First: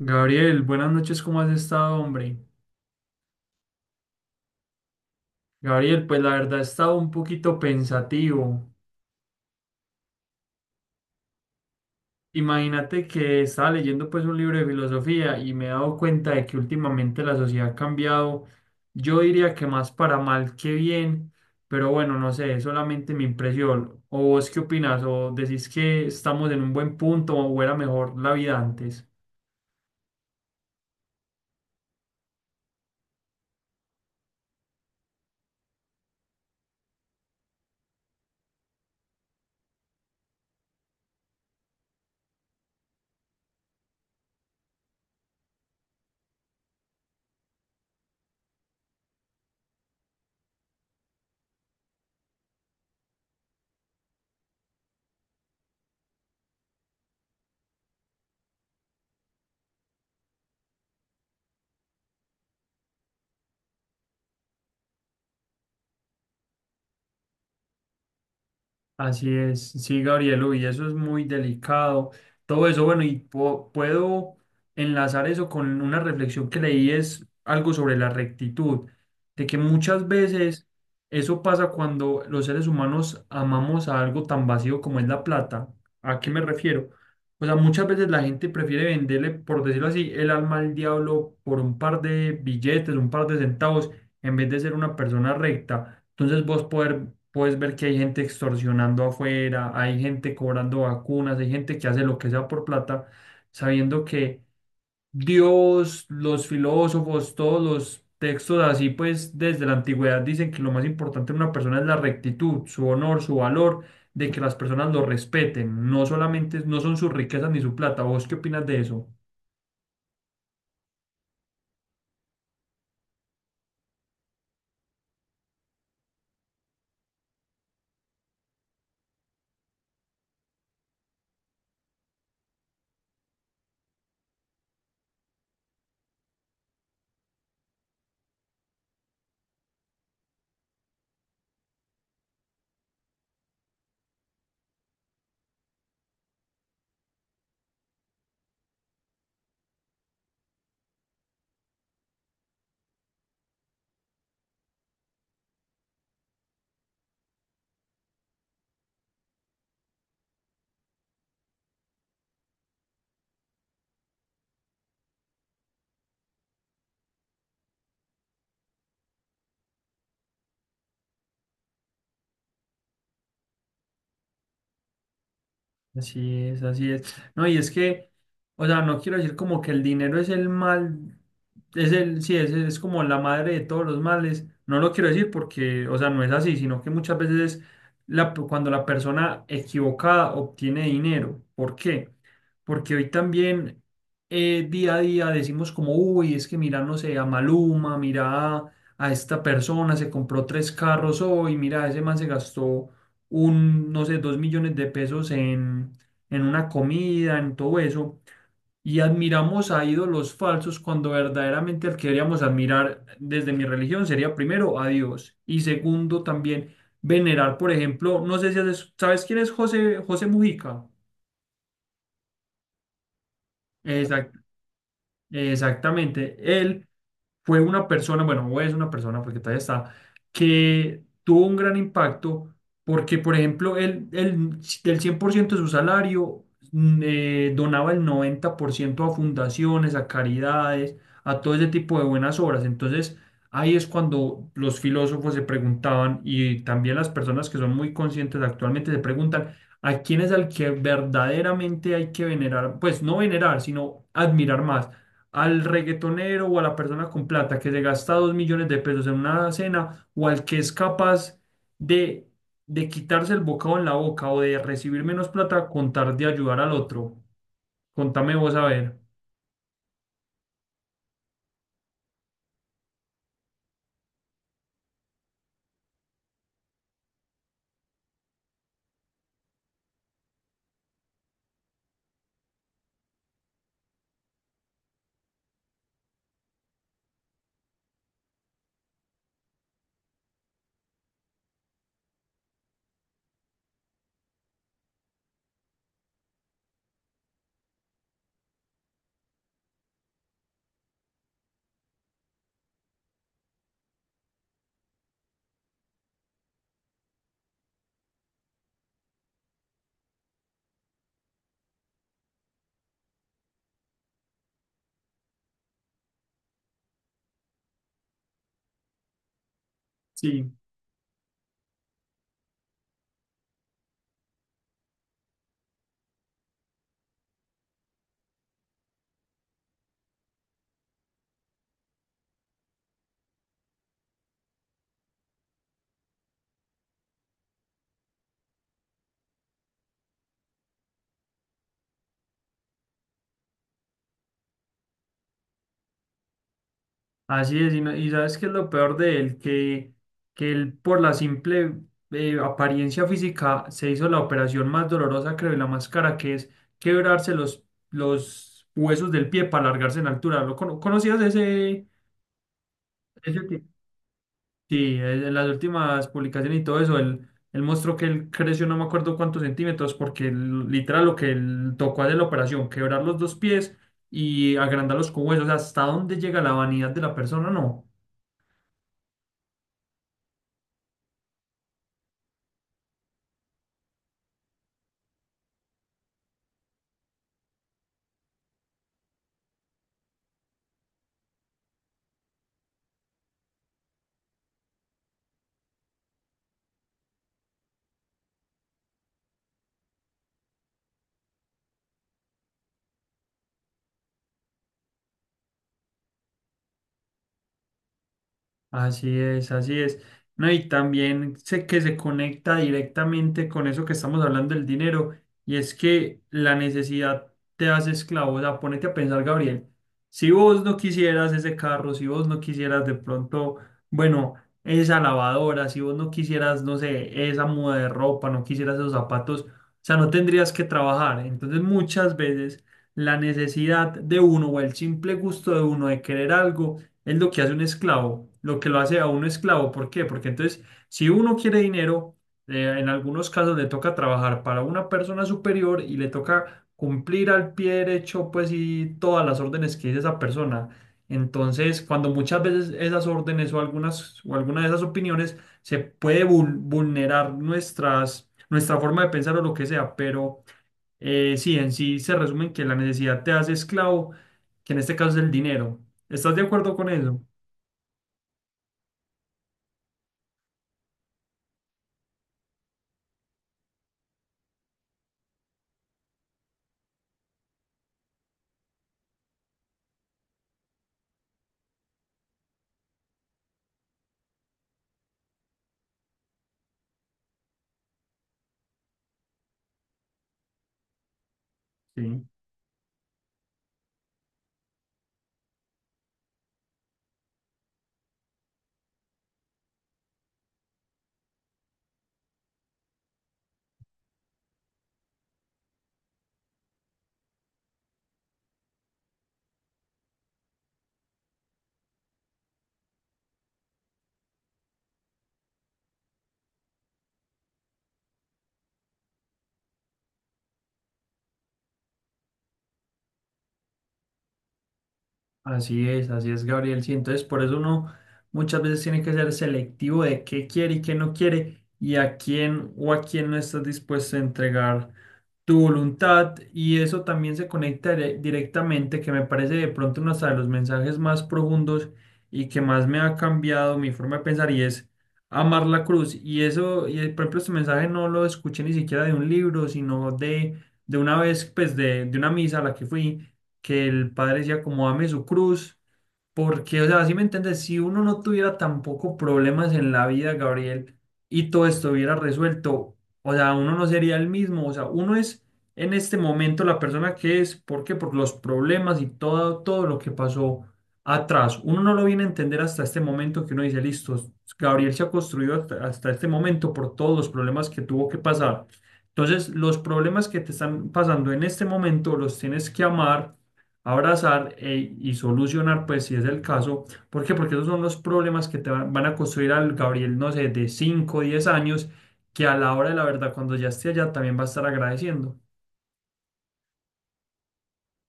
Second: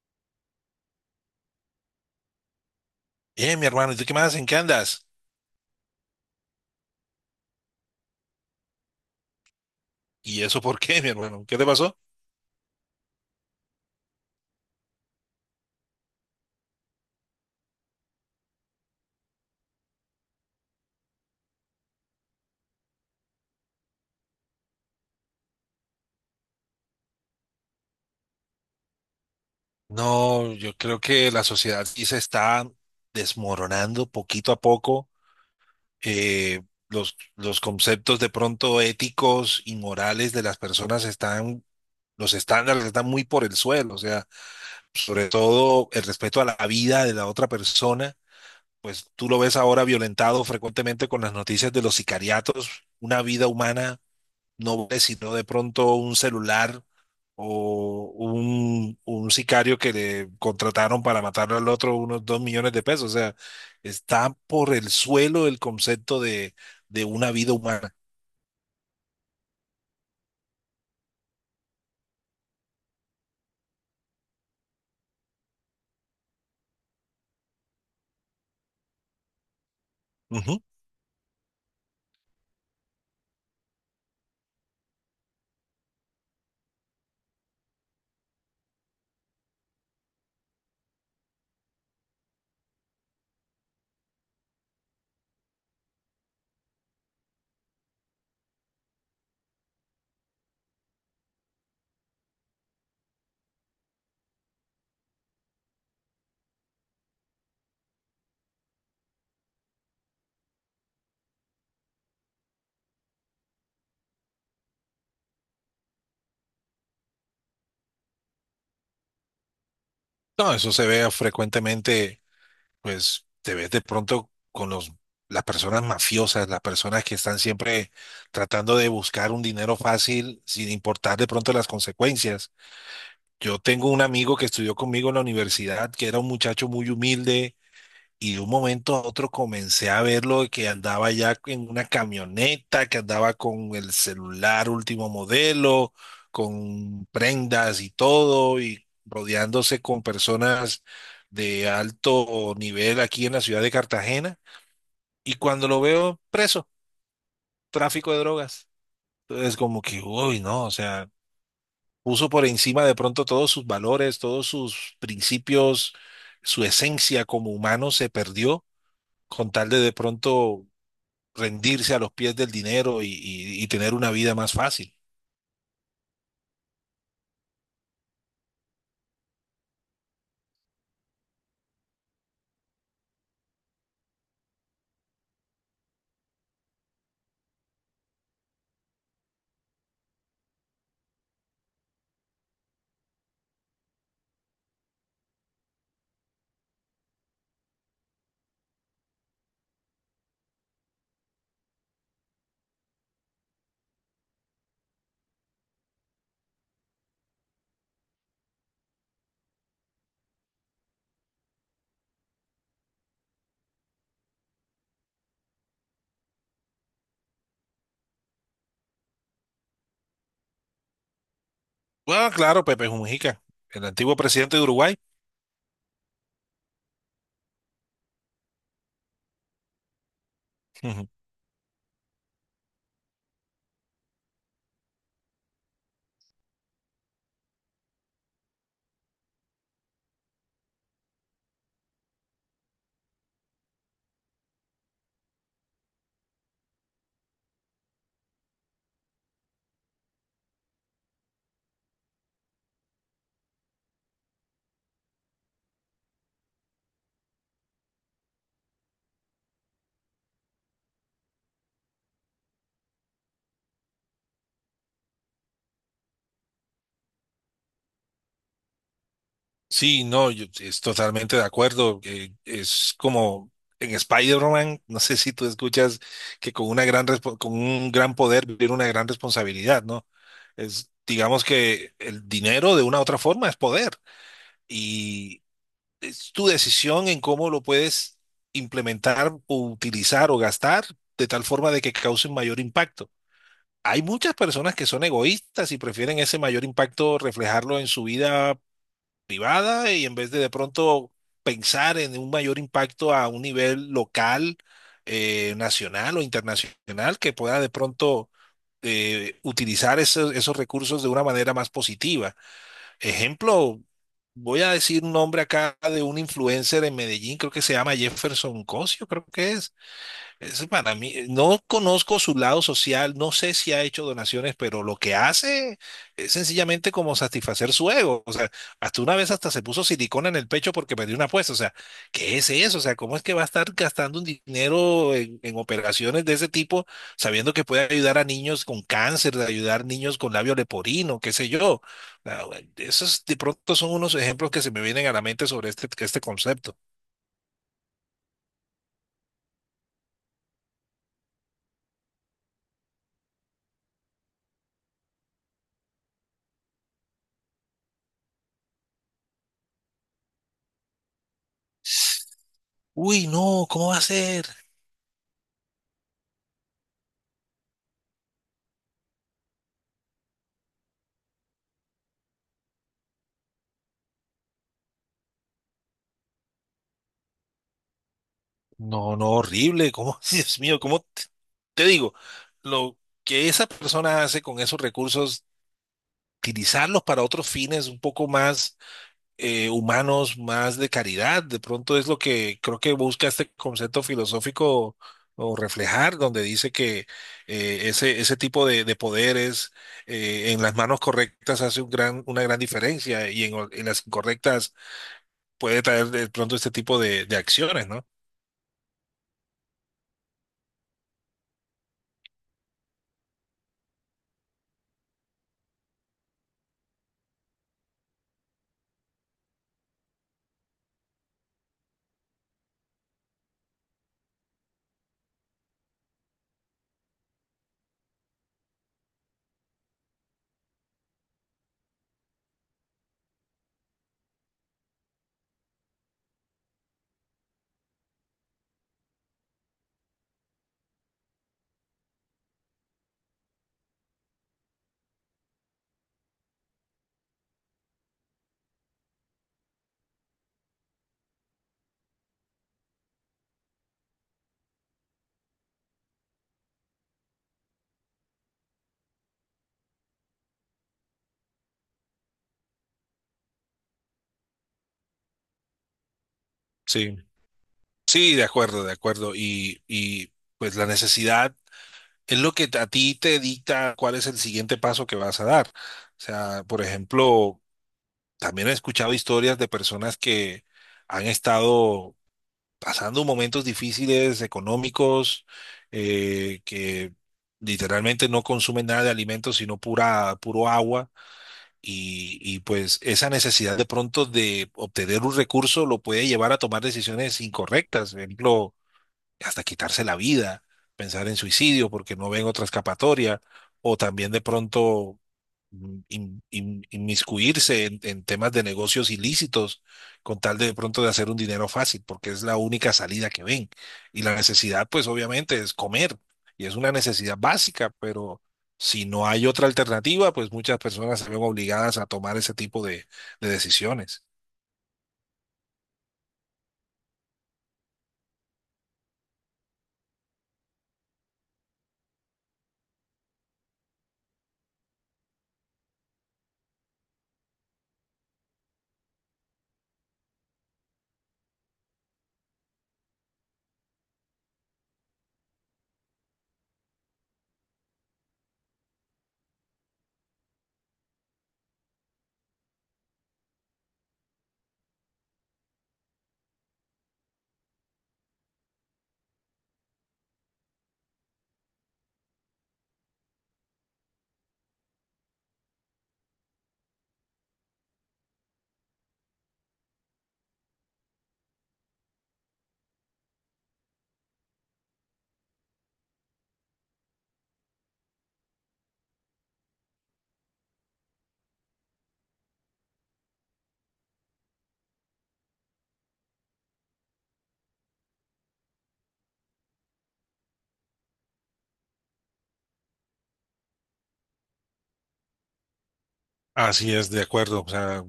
Gabriel, buenas noches, ¿cómo has estado, hombre? Mi hermano, ¿y tú qué más? ¿En qué andas? Gabriel, pues la verdad he estado un poquito pensativo. ¿Y eso por qué, mi hermano? ¿Qué te pasó? Imagínate que estaba leyendo pues un libro de filosofía y me he dado cuenta de que últimamente la sociedad ha cambiado, yo diría que más para mal que bien, pero bueno, no sé, es solamente mi impresión. ¿O vos qué opinas? ¿O decís que estamos en un buen punto o era mejor la vida antes? No, yo creo que la sociedad sí se está desmoronando poquito a poco. Eh, los conceptos de pronto éticos y morales de las personas están, los estándares están muy por el suelo. O sea, sobre todo el respeto a la vida de la otra persona, pues tú lo ves ahora violentado frecuentemente con las noticias de los sicariatos. Una vida humana no vale sino de pronto un celular o un sicario que le contrataron para matarlo al otro unos 2.000.000 de pesos. O sea, está por el suelo el concepto de una vida humana. Así es, sí, Gabriel, y eso es muy delicado. Todo eso, bueno, y puedo enlazar eso con una reflexión que leí, es algo sobre la rectitud, de que muchas Ujú. veces eso pasa cuando los seres humanos amamos a algo tan vacío como es la plata. ¿A qué me refiero? O sea, muchas veces la gente prefiere venderle, por decirlo así, el alma al diablo por un par de billetes, un par de centavos, en vez de ser una persona recta. Entonces vos puedes ver que hay gente extorsionando afuera, hay gente cobrando vacunas, hay gente que hace lo que sea por plata, sabiendo que Dios, los filósofos, todos los textos así, pues desde la antigüedad dicen que lo más importante en una persona es la rectitud, su honor, su valor, de que las personas lo respeten, no solamente no son sus riquezas ni su plata. ¿Vos qué opinas de eso? No, eso se ve frecuentemente, pues te ves de pronto con las personas mafiosas, las personas que están siempre tratando de buscar un dinero fácil sin importar de pronto las consecuencias. Yo tengo un amigo que estudió conmigo en la universidad, que era un muchacho muy humilde. Y de un momento a otro comencé a verlo de que andaba ya en una camioneta, que andaba con el celular último modelo, con prendas y todo, y rodeándose con personas de alto nivel aquí en la ciudad de Cartagena. Y cuando lo veo preso, tráfico de drogas. Entonces como que, uy, no, o sea, puso por encima de pronto todos sus valores, todos sus principios, su esencia como humano se perdió con tal de pronto rendirse a los pies del dinero y tener una vida más fácil. Así es, así es. No, y es que, o sea, no quiero decir como que el dinero es el mal, sí, es como la madre de todos los males. No lo quiero decir porque, o sea, no es así, sino que muchas veces cuando la persona equivocada obtiene dinero. ¿Por qué? Porque hoy también día a día decimos como, uy, es que mira, no sé, a Maluma, mira a esta persona, se compró tres carros hoy, mira, ese man se gastó no sé, 2 millones de pesos en, una comida, en todo eso. Y admiramos a ídolos falsos cuando verdaderamente el que deberíamos admirar desde mi religión sería primero a Dios y segundo también venerar, por ejemplo, no sé si sabes quién es José, José Mujica. Bueno, claro, Pepe Mujica, el antiguo Exacto. presidente de Uruguay. Exactamente. Él fue una persona, bueno, o es una persona porque todavía está, que Ujú. tuvo un gran impacto porque, por ejemplo, él del 100% de su salario donaba el 90% a fundaciones, a caridades, a todo ese tipo de buenas obras. Entonces, ahí es cuando los filósofos se preguntaban y también las personas que son muy conscientes actualmente se preguntan. ¿A quién es al que verdaderamente hay que venerar? Pues no venerar, sino admirar más al reggaetonero o a la persona con plata que se gasta 2 millones de pesos en una cena o al que es capaz de, de, quitarse el bocado en la boca o de recibir menos plata contar de ayudar al otro. Contame vos a ver. Sí, no, yo es totalmente de acuerdo. Es como en Spider-Man, no sé si tú escuchas que con una gran con un gran poder viene una gran responsabilidad, ¿no? Es, digamos que el dinero de una u otra forma es poder, es tu decisión en cómo lo puedes implementar o utilizar o gastar de tal forma de que cause un mayor impacto. Hay muchas personas que son egoístas y prefieren ese mayor impacto reflejarlo en su vida privada y en vez de pronto pensar en un mayor impacto a un nivel local, nacional o internacional que pueda de pronto utilizar esos recursos de una manera más positiva. Ejemplo, voy a decir un nombre acá de un influencer en Medellín, creo que se llama Jefferson Cosio, creo que es. Sí, Eso para mí, no conozco su lado social, no sé si ha hecho donaciones, pero lo que hace es sencillamente como satisfacer su ego. O sea, hasta una vez hasta se puso silicona en el pecho porque perdió una apuesta. O sea, ¿qué es eso? O sea, ¿cómo es que va a estar gastando un dinero en operaciones de ese tipo, sabiendo que puede ayudar a niños con cáncer, de ayudar niños con labio leporino, qué sé yo? O sea, esos de pronto son unos ejemplos que se me vienen a la mente sobre este concepto. así es. Y, y sabes qué es lo peor de él, que él por la simple apariencia física se hizo la operación más dolorosa, creo, de la máscara, que es quebrarse los huesos del pie para alargarse en altura. ¿Lo conocías ese, Uy, ese? no, ¿cómo va a ser? Sí, en las últimas publicaciones y todo eso, él mostró que él creció no me acuerdo cuántos centímetros, porque literal lo que él tocó hacer la operación, quebrar los dos pies y agrandar los cubos, o sea, hasta dónde llega la vanidad de la persona, no. No, no, horrible. ¿Cómo? Dios mío, ¿cómo te, te digo? Lo que esa persona hace con esos recursos, utilizarlos para otros fines un poco más humanos, más de caridad, de pronto es lo que creo que busca este concepto filosófico o reflejar, donde dice que ese tipo de poderes en las manos correctas hace un gran, una gran diferencia y en las incorrectas puede traer de pronto este tipo de acciones, ¿no? Así es, así es. No, y también sé que se conecta directamente con eso que estamos hablando del dinero, y es que la necesidad te hace esclavo. O sea, ponete a pensar, Gabriel, si vos no quisieras ese carro, si vos no quisieras de pronto, bueno, esa lavadora, si vos no quisieras, no sé, esa muda de ropa, no quisieras esos zapatos, o sea, no tendrías que trabajar. Entonces, muchas veces la necesidad de uno o el simple gusto de uno de querer algo es lo que hace un esclavo, lo que lo hace a un esclavo. ¿Por qué? Porque entonces, si uno quiere dinero, en algunos casos le toca trabajar para una persona superior y le toca cumplir al pie derecho, pues, y todas las órdenes que dice esa persona. Entonces, cuando muchas veces esas órdenes o algunas o alguna de esas opiniones se puede vulnerar nuestra forma de pensar o lo que sea, pero sí, en sí se resume en que la necesidad te hace esclavo, que en este caso es el dinero. ¿Estás de acuerdo con Sí. eso? Sí, de acuerdo, de acuerdo. Y pues la necesidad es lo que a ti te dicta cuál es el siguiente paso que vas a dar. O sea, por ejemplo, también he escuchado historias de personas que han estado pasando momentos difíciles económicos, que literalmente no consumen nada de alimentos, sino pura, puro agua. Sí, Y pues esa necesidad de pronto de obtener un recurso lo puede llevar a tomar decisiones incorrectas. Por ejemplo, hasta quitarse la vida, pensar en suicidio porque no ven otra escapatoria, o también de pronto inmiscuirse en temas de negocios ilícitos con tal de pronto de hacer un dinero fácil, porque es la única salida que ven. Y la necesidad, pues obviamente, es comer, y es una necesidad básica, pero si no hay otra alternativa, pues muchas personas se ven obligadas a tomar ese tipo de decisiones. Así es, Gabriel. Sí, entonces por eso uno muchas veces tiene que ser selectivo de qué quiere y qué no quiere y a quién o a quién no estás dispuesto a entregar. Tu voluntad y eso también se conecta directamente, que me parece de pronto uno hasta de los mensajes más profundos y que más me ha cambiado mi forma de pensar y es amar la cruz. Y eso, y por ejemplo, este mensaje no lo escuché ni siquiera de un libro, sino de una vez, pues de una misa a la que fui, que el padre decía como ame su cruz. Porque, o sea, si me entiendes, si uno no tuviera tampoco problemas en la vida, Gabriel, y todo estuviera resuelto, o sea, uno no sería el mismo, o sea, uno es en este momento la persona que es, ¿por qué? Por los problemas y todo, todo lo que pasó atrás. Uno no lo viene a entender hasta este momento que uno dice, listo, Gabriel se ha construido hasta este momento por todos los problemas que tuvo que pasar. Entonces, los problemas que te están pasando en este momento los tienes que amar abrazar y solucionar, pues si es el caso. ¿Por qué? Porque esos son los problemas que te van a construir al Gabriel, no sé, de 5 o 10 años, que a la hora de la verdad, cuando ya esté allá, también va a estar agradeciendo. Así es, de acuerdo. O sea,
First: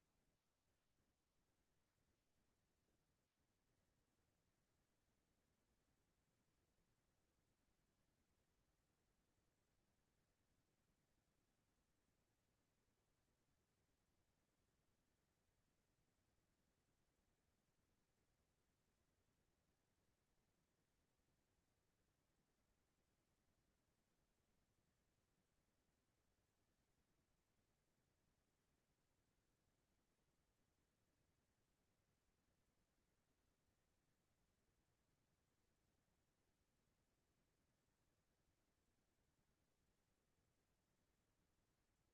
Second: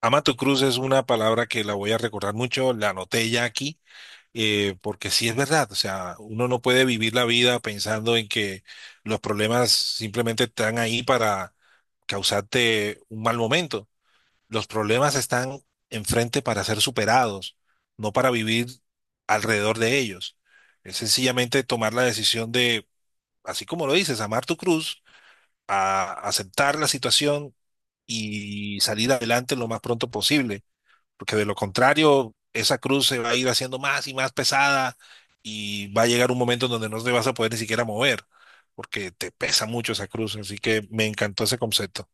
Amato Cruz es una palabra que la voy a recordar mucho, la anoté ya aquí, porque sí es verdad, o sea, uno no puede vivir la vida pensando en que los problemas simplemente están ahí para causarte un mal momento. Los problemas están enfrente para ser superados, no para vivir alrededor de ellos. Es sencillamente tomar la decisión de, así como lo dices, amar tu cruz, a aceptar la situación y salir adelante lo más pronto posible porque de lo contrario, esa cruz se va a ir haciendo más y más pesada y va a llegar un momento en donde no te vas a poder ni siquiera mover, porque te pesa mucho esa cruz. Así que me encantó ese concepto.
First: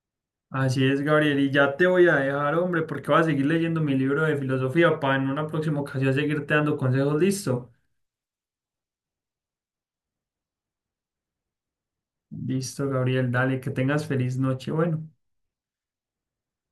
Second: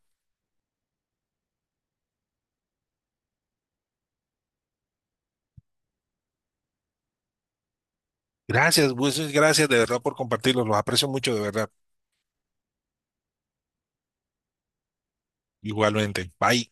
Así es, Gabriel, y ya te voy a dejar, hombre, porque voy a seguir leyendo mi libro de filosofía para en una próxima ocasión seguirte dando consejos. Listo. Gracias, muchas gracias de verdad por compartirlos. Los aprecio mucho, de verdad. Listo, Gabriel, dale, que tengas feliz noche. Bueno. Igualmente. Bye.